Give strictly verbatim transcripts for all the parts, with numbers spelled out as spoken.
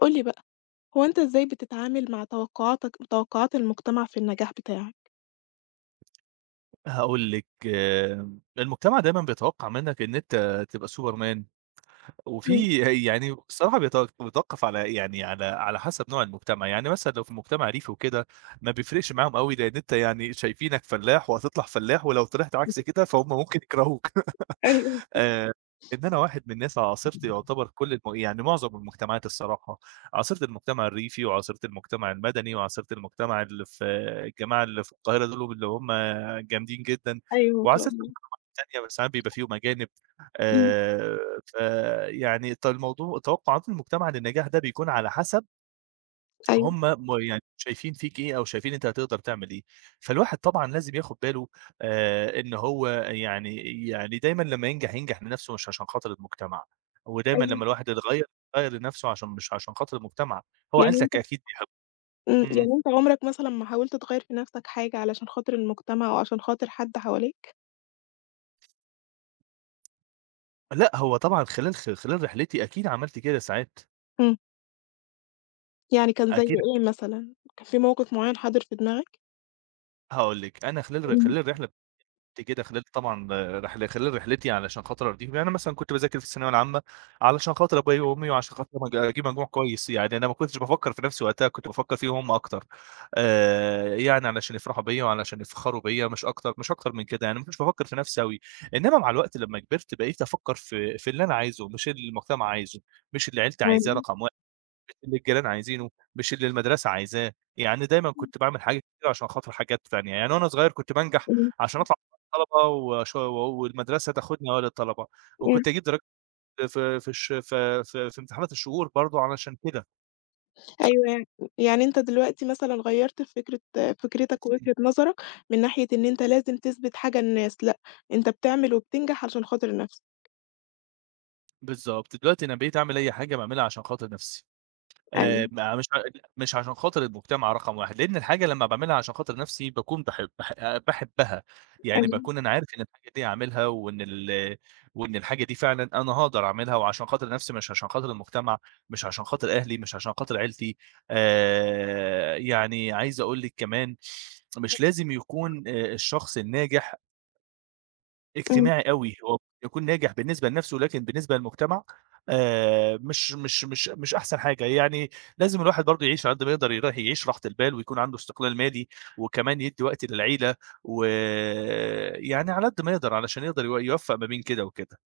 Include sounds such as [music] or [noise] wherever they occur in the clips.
قُل لي بقى، هو أنت إزاي بتتعامل مع توقعاتك توقعات المجتمع في النجاح بتاعك؟ هاقول لِك آمم، المجتمع دايمًا بيتوقّع منّك إن أنت تبقى سوبرمان. إمم، وفي يعني الصراحة بيت بيتوقّف على يعني على على حسب نوع المجتمع. يعني مثلًا لو في مجتمع ريفي وكده ما بيفرقش معاهم أوي، لإن أنت يعني شايفينك فلاح وهتطلع فلاح، ولو طلعت إمم. عكس كده فهُم ممكن يكرهوك. أيوه، آآ، إن أنا واحد من الناس عاصرت يعتبر كل الم يعني معظم المجتمعات الصراحة. عاصرت المجتمع الريفي وعاصرت المجتمع المدني وعاصرت المجتمع اللي في الجماعة اللي في القاهرة دول اللي هم جامدين جدًا، أيوه ما شاء وعاصرت الله. المجتمعات التانية بس ساعات بيبقى فيهم أجانب. إمم. آآ، فيعني ت الموضوع توقعات المجتمع للنجاح ده بيكون على حسب أيوه. هم م يعني شايفين فيك إيه أو شايفين أنت هتقدر تعمل إيه. فالواحد طبعًا لازم ياخد باله آآ إن هو يعني يعني دايمًا لمّا ينجح، ينجح لنفسه مش عشان خاطر المجتمع. ودايمًا لمّا أيوه. الواحد يتغيّر، يغيّر لنفسه عشان مش عشان خاطر المجتمع. هو يعني عيلتك أنت أكيد بيحب. إمم، إمم، يعني أنت عمرك مثلًا ما حاولت تغيّر في نَفْسك حاجة علشان خاطر المجتمع أو عشان خاطر حد حواليك؟ لأ هو طبعًا خلال خ خلال رحلتي أكيد عملت كده ساعات. إمم. يعني كان زي أكيد. إيه مثلًا؟ كان في موقف معيّن حاضر في دماغك؟ هاقول لِك أنا خلال ر إمم، خلال الرحلة كده، خلال طبعًا رحل خلال رحلتي علشان خاطر أرضيهم. يعني أنا مثلًا كنت باذاكر في الثانوية العامة علشان خاطر أبويا وأمي وعشان خاطر أج أجيب مجموع كويس. يعني أنا ما كنتش بافكّر في نفسي وقتها، كنت بافكّر فيهم هم أكتر. آآ، يعني علشان يفرحوا بيّا وعلشان يفخروا بيّا، مش أكتر مش أكتر من كده. يعني ما كنتش بافكّر في نفسي أوي. إنما مع الوقت لمّا كبرت، بقيت أفكّر في في اللي أنا عايزه، مش اللي المجتمع عايزه، مش اللي عيلتي عايزاه، أيوه. رقم اللي الجيران عايزينه، مش اللي المدرسة عايزاه. يعني دايمًا كنت باعمل حاجات كتير عشان خاطر حاجات تانية. يعني وأنا صغير كنت بانجح إمم. عشان أطلع مع الطلبة وش والمدرسة تاخدني أوائل الطلبة، إمم. وكنت أجيب درجات في في الش في في في امتحانات الشهور برضه علشان كده. أيوه، يعني يعني أنت دلوقتي مثلًا غيّرت في فكرة فكرتك ووجهة نظرك من ناحية إن أنت لازم تثبت حاجة للناس، لأ، أنت بتعمل وبتنجح علشان خاطر نَفْسك. بالضبط، دلوقتي أنا بقيت أعمل أي حاجة باعملها عشان خاطر نفسي. آآ أيوه، ما مش ع مش عشان خاطر المجتمع رقم واحد، لإن الحاجة لمّا باعملها عشان خاطر نَفْسي باكون باحب باح باحبها. يعني أيوه، باكون أنا عارف إن الحاجة دي هاعملها وإن ال وإن الحاجة دي فعلًا أنا هاقدر أعملها وعشان خاطر نَفْسي، مش عشان خاطر المجتمع، مش عشان خاطر أهلي، مش عشان خاطر عيلتي. آآ يعني عايز أقول لِك كمان، مش لازم يكون آآ الشخص الناجح إمم، اجتماعي أوي. هو بيكون ناجح بالنسبة لنَفْسه، لكن بالنسبة للمجتمع آآ مش مش مش مش أحسن حاجة. يعني لازم الواحد برضه يعيش على قد ما يقدر، يرا يعيش راحة البال ويكون عنده استقلال مالي، وكمان يدّي وقت للعيلة، ويعني على قد ما يقدر علشان يقدر يو يوفّق ما بين كده وكده.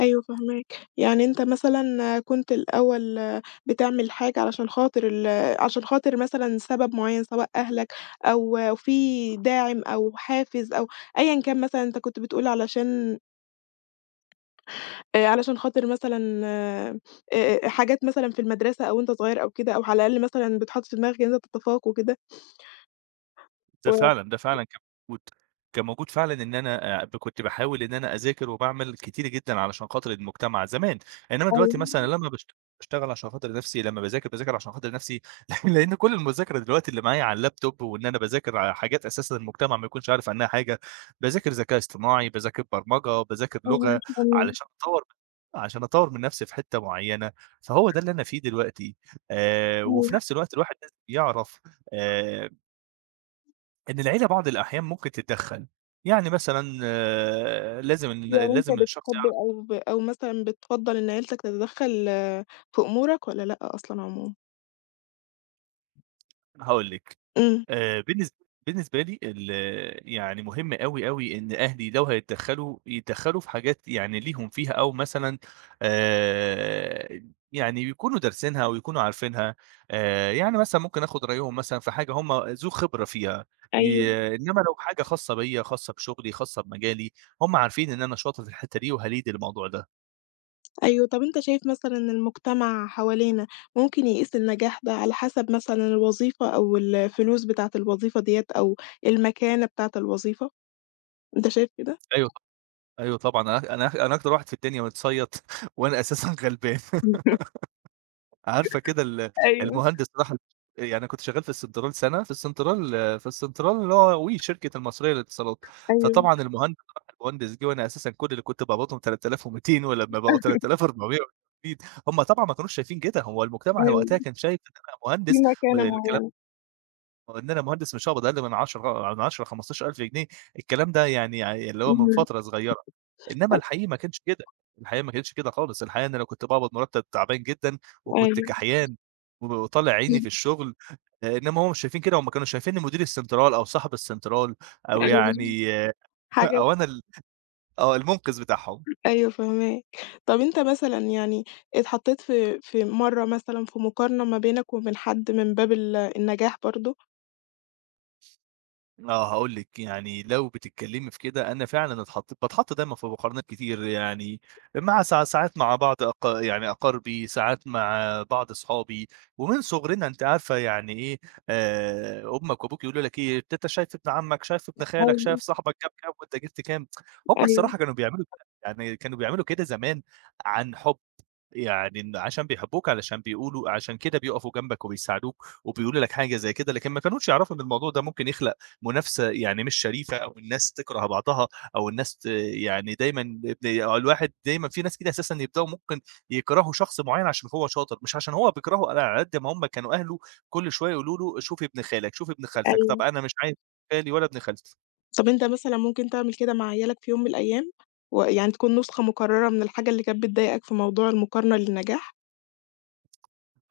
أيوه فاهماك، يعني أنت مثلًا كنت الأول بتعمل حاجة علشان خاطر ال عشان خاطر مثلًا سبب معيّن سواء أهلك أو في داعم أو حافز أو أيًا كان مثلًا أنت كنت بتقول علشان آآ، علشان خاطر مثلًا آآ، آآ، حاجات مثلًا في المدرسة أو وأنت صغير أو كده، أو على الأقل مثلًا بتحُط في دماغك إن أنت تتفوّق وكده. ده و فعلًا، ده فعلًا كان موجود. كان موجود فعلًا إن أنا آآ ب كنت باحاول إن أنا أذاكر وباعمل كتير جدًا علشان خاطر المجتمع زمان. إنّما دلوقتي مثلًا أيوه، لمّا باشت باشتغل عشان خاطر نَفْسي، لمّا باذاكر، باذاكر عشان خاطر نَفْسي. [laughs] لإن كل المذاكرة دلوقتي اللي معايا على اللابتوب وإن أنا باذاكر ع حاجات أساسًا المجتمع ما يكونش عارف عنّها حاجة. باذاكر ذكاء اصطناعي، باذاكر برمجة، باذاكر أيوه، لغة ما شاء الله، علشان أطوّر، عشان أطوّر من نَفْسي في حتّة معيّنة. فهو ده اللي أنا فيه دلوقتي. آآ وفي أيوه. نَفْس الوقت الواحد لازم يعرف آآ إن العيلة بعض الأحيان ممكن تتدخّل. يعني مثلًا آه، لازم ال يعني أنت لازم الشخص بتحب يعرف. أو ب أو مثلًا بتفضّل إن عيلتك تتدخّل آه، في أمورك والّا لأ أصلًا عمومًا؟ هاقول لِك. إمم. آآ بالنسب بالنسبة لي ال، يعني مهم أوي أوي إن أهلي لو هيتدخّلوا، يتدخّلوا في حاجات يعني ليهم فيها، أو مثلًا آآ يعني يكونوا دارسينها أو يكونوا عارفينها. آآ يعني مثلًا ممكن آخُد رأيهم مثلًا في حاجة هم ذو خبرة فيها. أيوه. ي إنّما لو حاجة خاصة بيّا، خاصة بشغلي، خاصة بمجالي، هم عارفين إن أنا شاطر في الحتّة دي وهاليد الموضوع ده. أيوه، طَب أنت شايف مثلًا إن المجتمع حوالينا ممكن يقيس النجاح ده على حسب مثلًا الوظيفة أو الفلوس بتاعة الوظيفة ديّة أو المكانة بتاعة الوظيفة؟ أنت شايف كده؟ أيوه. أيوه طبعًا. أنا أنا أنا أكتر واحد في الدنيا متصيّد [laughs] وأنا أساسًا غلبان. [laughs] [laughs] عارفة كده، ال أيوه. المهندس راح. يعني أنا كنت شغّال في السنترال سَنة، في السنترال، في السنترال اللي هو وي الشركة المصرية للاتصالات. أيوه، فطبعًا المهندس راح المهندس جِه، وأنا أساسًا كل اللي كنت باقبضهم ثلاثة آلاف ومئتين، ولمّا بقوا تلات تلاف وأربعمية وتمانين، هم طبعًا ما كانوش شايفين كده. هو المجتمع أيوه، وقتها كان شايف إن أنا في مهندس. ب مكانة الكلام معيّنة. وإن أنا مهندس مش هاقبض أقل من عشرة، من عشرة، خمستاشر ألف جنيه. الكلام ده يعني ع اللي هو من إمم، فترة صغيرة. إنما الحقيقي ما كانش كده، الحقيقة ما كانتش كده خالص. الحقيقة إن أنا كنت باقبض مرتب تعبان جدًا، وكنت أيوه، كحيان وطالع عيني في الشغل. آآ، إنما هُم مش شايفين كده. هُم كانوا شايفينّي مدير السنترال أو صاحب السنترال أو أيوه. يعني حاجة أو أنا ال آه، المنقذ بتاعهم. أيوه فاهماك. طَب أنت مثلًا يعني اتحطّيت في في مرّة مثلًا في مقارنة ما بينك وبين حد من باب ال النجاح برضه؟ آه، هاقول لِك، يعني لو بتتكلّمي في كده، أنا فعلًا اتحطّيت، باتحط دايمًا في مقارنات كتير يعني، مع ساع ساعات مع بعض أق يعني أقاربي، ساعات مع بعض أصحابي. ومن صغرنا أنتِ عارفة يعني إيه. آآ أمك وأبوك يقولوا لك إيه، "أنت شايف ابن عمك، شايف ابن خالك، شايف أيوه، صاحبك جاب كام وأنت جبت كام؟" هم أيوه، الصراحة كانوا بيعملوا كده. يعني كانوا بيعملوا كده زمان عن حُب. يعني إن عشان بيحبوك، علشان بيقولوا عشان كده بيقفوا جنبك وبيساعدوك وبيقولوا لك حاجة زي كده. لكن ما كانوش يعرفوا إن الموضوع ده ممكن يخلق منافسة يعني مش شريفة، أو الناس تكره بعضها، أو الناس ت يعني دايمًا ب الواحد دايمًا في ناس كده أساسًا يبدؤوا ممكن يكرهوا شخص معيّن عشان هو شاطر، مش عشان هو بيكرهه، على قد ما هم كانوا أهله كل شوية يقولوا له شوف ابن خالك، شوف ابن خالتك. طب أيوه. أنا مش عايز خالي ولا ابن خالتي. طَب أنت مثلًا ممكن تعمل كده مع عيالك في يوم من الأيام؟ ويعني تكون نسخة مكرّرة من الحاجة اللي كانت بتضايقك في موضوع المقارنة للنجاح؟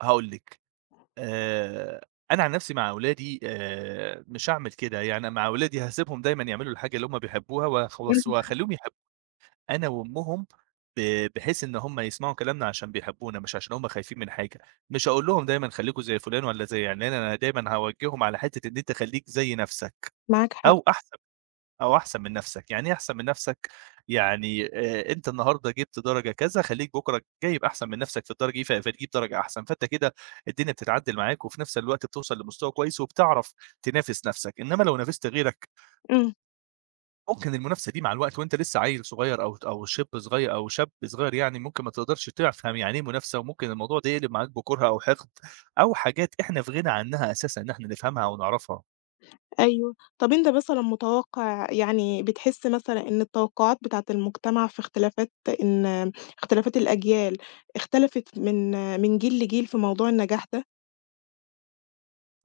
هاقول لِك. آآ، أنا عن نفسي مع أولادي آآ، مش هاعمل كده. يعني مع أولادي هاسيبهم دايمًا يعملوا الحاجة اللي هُم بيحبوها، وهاخوص إمم. وهاخلّيهم يحبوا أنا وأمهم، ب بحيث إن هُم يسمعوا كلامنا عشان بيحبونا، مش عشان هُم خايفين من حاجة. مش هاقول لهم دايمًا خلّيكم زي فلان والّا زي علان. أنا دايمًا هاوجّههم على حتّة إن أنت خلّيك زي نفسك معاك حق، أو أحسن. أو أحسن من نَفْسك. يعني إيه أحسن من نَفْسك؟ يعني آآ أنت النهارده جِبت درجة كذا، خلّيك بُكرة جايب أحسن من نَفْسك في الدرجة دي، ف فتجيب درجة أحسن. فأنت كده الدنيا بتتعدّل معاك، وفي نَفْس الوقت بتوصل لمستوى كويس وبتعرف تنافس نَفْسك. إنّما لو نافست غيرك، إمم، ممكن المنافسة دي مع الوقت وأنت لسّه عيّل صغير، أو أو شِبْ صغير أو شاب صغير، يعني ممكن ما تقدرش تفهم يعني إيه منافسة، وممكن الموضوع ده يقلب معاك بكُره أو حِقد، أو حاجات إحنا في غنى عنّها أساسًا إن إحنا نفهمها ونعرفها. أيوه. طَب أنت مثلًا متوقع يعني بتحس مثلًا إن التوقعات بتاعة المجتمع في اختلافات إن اختلافات الأجيال اختلفت من من جيل لجيل في موضوع النجاح ده؟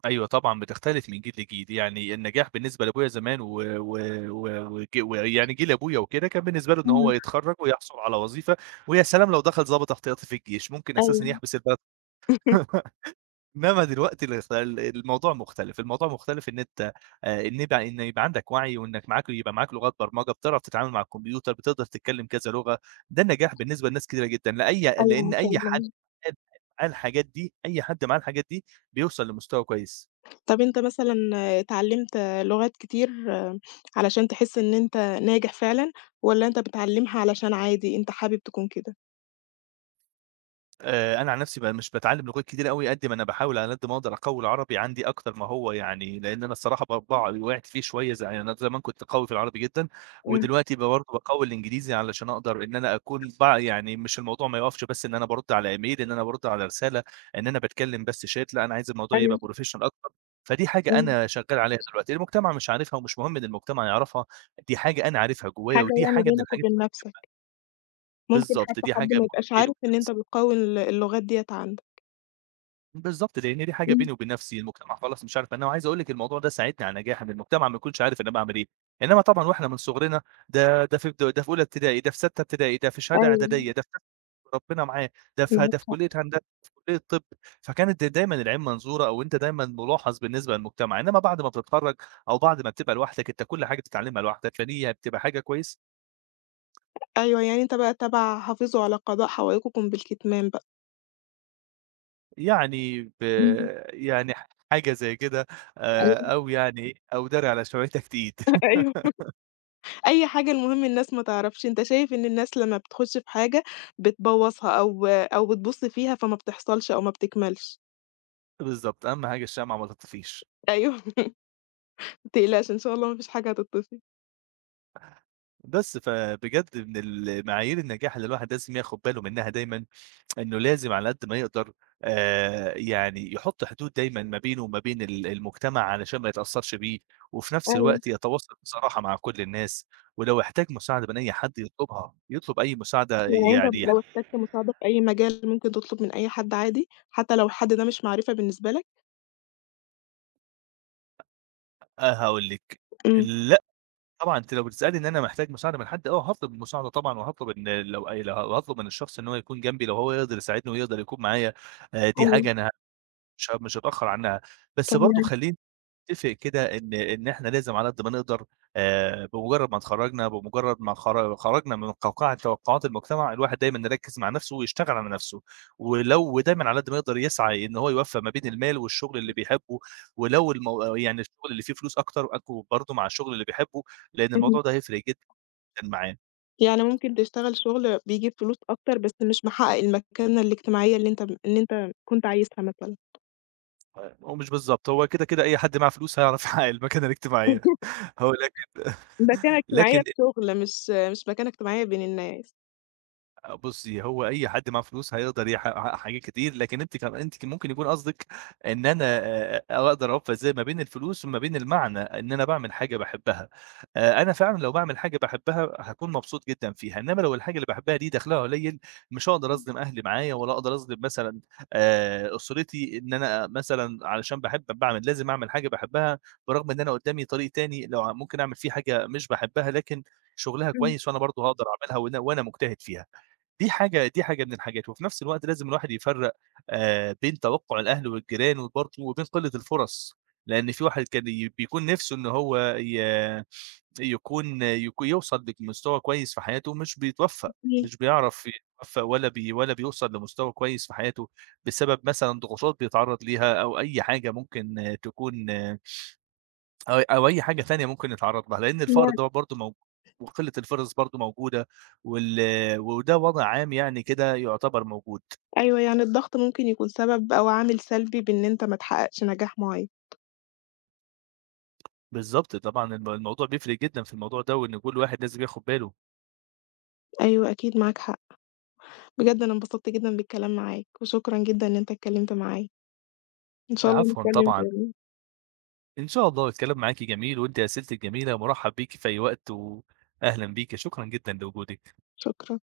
أيوه طبعًا بتختلف من جيل لجيل. يعني النجاح بالنسبة لأبويا زمان ويعني و و و وج ويعني جيل أبويا وكده كان بالنسبة له إن إمم، هو يتخرّج ويحصل على وظيفة، ويا سلام لو دخل ضابط احتياطي في الجيش، ممكن أساسًا أيوه، يحبس البلد. [laughs] [laughs] إنما دلوقتي الاخت ال الموضوع مختلف. الموضوع مختلف إن أنت آآ إن يبقى، إن يبقى عندك وعي، وإنك معاك، يبقى معاك لغات برمجة، بتعرف تتعامل مع الكمبيوتر، بتقدر تتكلم كذا لغة. ده النجاح بالنسبة لناس كتيرة جدًا. لأي أيوه ما لإن شاء أي حد الله. معاه الحاجات دي، أي حد معاه الحاجات دي بيوصل لمستوى كويس. طَب أنت مثلًا اتعلّمت لغات كتير علشان تحس إن أنت ناجح فعلًا، والّا أنت بتتعلّمها علشان عادي أنت حابب تكون كده؟ آآ، أنا عن نفسي بقى مش باتعلّم لغات كتيرة أوي، قد ما أنا باحاول على قد ما أقدر أقوي العربي عندي أكتر ما هو. يعني لإن أنا الصراحة ب باع وقعت فيه شوية. زي يعني أنا زمان كنت قوي في العربي جدًا، إمم، ودلوقتي ب برضه باقوي الإنجليزي علشان أقدر إن أنا أكون بع يعني مش الموضوع ما يقفش بس إن أنا بارُد على إيميل، إن أنا بارُد على رسالة، إن أنا باتكلم بس chat، لأ، أنا عايز الموضوع يبقى أيوه، professional أكتر. فدي حاجة إمم، أنا شغّال عليها دلوقتي. المجتمع مش عارفها ومش مهم إن المجتمع يعرفها. دي حاجة أنا عارفها جوايا، حاجة ودي يعني حاجة من بينك الحاجات. وبين نَفْسك، ممكن بالضبط، حتى دي حد حاجة ما يبقاش عارف مفيدة. إن أنت بتقوّي ال اللغات ديّة عندك. بالضبط، لإن دي حاجة إمم، بيني وبين نَفْسي. المجتمع خلاص مش عارف. أنا وعايز أقول لِك الموضوع ده ساعدني على النجاح، إن المجتمع ما يكونش عارف أنا باعمل إيه. إنّما طبعًا وإحنا من صغرنا ده ده في ده في أولى ابتدائي، ده في سَتّة ابتدائي، ده في شهادة أيوه، إعدادية، ده في ربنا معاه، ده في معاك ده في حق. كلية هندسة، في كلية طِب. فكانت دا- دايمًا العين منظورة، أو أنت دايمًا مُلاحظ بالنسبة للمجتمع. إنّما بعد ما بتتخرّج أو بعد ما بتبقى لوحدك، أنت كل حاجة بتتعلمها لوحدك، فدي بتبقى حاجة كويس. أيوه، يعني أنت بقى تبع حافظوا على قضاء حوائجكم بالكتمان بقى. يعني ب إمم، يعني حاجة زي كده. أيوه. آآ أو يعني إيه، أو داري على شويتك تقيل. [laughs] أيوه. أي حاجة المهم الناس ما تعرفش، أنت شايف إن الناس لمّا بتخش في حاجة بتبوّظها أو أو بتبُص فيها فما بتحصلش أو ما بتكملش. بالضبط، أهم حاجة الشمعة ما تطفيش. أيوه [laughs] ما تقلقش إن شاء الله ما فيش حاجة هتتطفي. بس، فبجد من المعايير النجاح اللي الواحد لازم ياخد باله منها دايمًا، إنه لازم على قد ما يقدر آآ يعني يحط حدود دايمًا ما بينه وما بين ال المجتمع علشان ما يتأثّرش بيه، وفي نفس أيوه، الوقت يتواصل بصراحة مع كل الناس، ولو احتاج مساعدة من أي حد يطلبها، يطلب أي مساعدة يعني أنت يعني لو يحققها. احتجت مساعدة في أي مجال ممكن تطلب من أي حد عادي، حتى لو الحد ده مش معرفة بالنسبة لك؟ أقول لِك. إمم، طبعًا أنتِ لو بتسألي إن أنا محتاج مساعدة من حد، آه هاطلب المساعدة طبعًا، وهاطلب إن لو أي لو هاطلب من الشخص إن هو يكون جنبي، لو هو يقدر يساعدني ويقدر يكون معايا. آآ دي حاجة أيوه أنا مش ه مش هاتأخر عنها. بس برضه فاهماك، خلّيني نتفق كده إن إن إحنا لازم على قد ما نقدر، آآ، بمجرد ما اتخرجنا، بمجرد ما خر خرجنا من قوقعة توقعات المجتمع، الواحد دايمًا يركز مع نفسه ويشتغل على نفسه. ولو ودايمًا على قد ما يقدر يسعى إن هو يوفّق ما بين المال والشغل اللي بيحبه. ولو المو يعني الشغل اللي فيه فلوس أكتر أكو برضه مع الشغل اللي بيحبه، لأن اهم. الموضوع ده [laughs] هيفرق جدًا معاه. يعني ممكن تشتغل شغل بيجيب فلوس أكتر بس مش محقق المكانة الاجتماعية اللي أنت اللي أنت كنت عايزها مثلًا. هو مش بالضبط، هو كده كده أي حد معاه فلوس هيعرف [laughs] يحقق المكانة الاجتماعية. [laughs] [laughs] هو لكن. مكانة [laughs] اجتماعية لكن في شغل مش مش مكانة اجتماعية بين الناس. آه، بُصّي، هو أي حد معاه فلوس هيقدر يحقق، يحقق حاجات كتير. لكن أنتِ كان أنتِ كان ممكن يكون قصدِك إن أنا آآ أقدر أوفّق إزاي ما بين الفلوس وما بين المعنى، إن أنا باعمل حاجة باحبها. آآ أنا فعلًا لو باعمل حاجة باحبها هاكون مبسوط جدًا فيها. إنّما لو الحاجة اللي باحبها دي دخلها قليل، مش هاقدر أظلم أهلي معايا، ولا أقدر أظلم مثلًا آآ أسرتي، إن أنا مثلًا علشان باحب باعمل لازم أعمل حاجة باحبها، برغم إن أنا قدّامي طريق تاني لو ع ممكن أعمل فيه حاجة مش باحبها، لكن شُغلها إمم، كويس وأنا برضه هاقدر أعملها، وأنا وأنا مجتهد فيها. دي حاجة دي حاجة من الحاجات. وفي نفس الوقت لازم الواحد يفرّق آآ بين توقُّع الأهل والجيران، وبرضه وبين قِلّة الفُرَص. لإن في واحد كان ي بيكون نِفْسه إن هو ي يكون يك يوصل لمستوى كويس في حياته، مش بيتوفّق، إمم، مش بيعرف يتوفّق، ولا بي ولا بيوصل لمستوى كويس في حياته بسبب مثلًا ضغوطات بيتعرّض ليها، أو أي حاجة ممكن آه، تكون، أو أو أي حاجة تانية ممكن نتعرّض لها. لإن الفقر يعني ده برضه موج وقلة الفرص برضه موجودة، وال وده وضع عام يعني كده يعتبر موجود. أيوه، يعني الضغط ممكن يكون سبب أو عامل سلبي بإن أنت ما تحققش نجاح معيّن، بالضبط طبعًا. الم الموضوع بيفرق جدًا في الموضوع ده، وإن كل واحد لازم ياخد باله. أيوه أكيد معاك حق، بجد أنا انبسطت جدًا بالكلام معاك، وشكرًا جدًا إن أنت اتكلمت معايا، إن شاء الله عفوًا نتكلم طبعًا. تاني، إن شاء الله الكلام معاكِ جميل، وأنتِ أسئلتِك جميلة. مُرحّب بيكِ في أي وقت، وأهلًا بيكِ. شكرًا جدًا لوجودِك. شكرًا.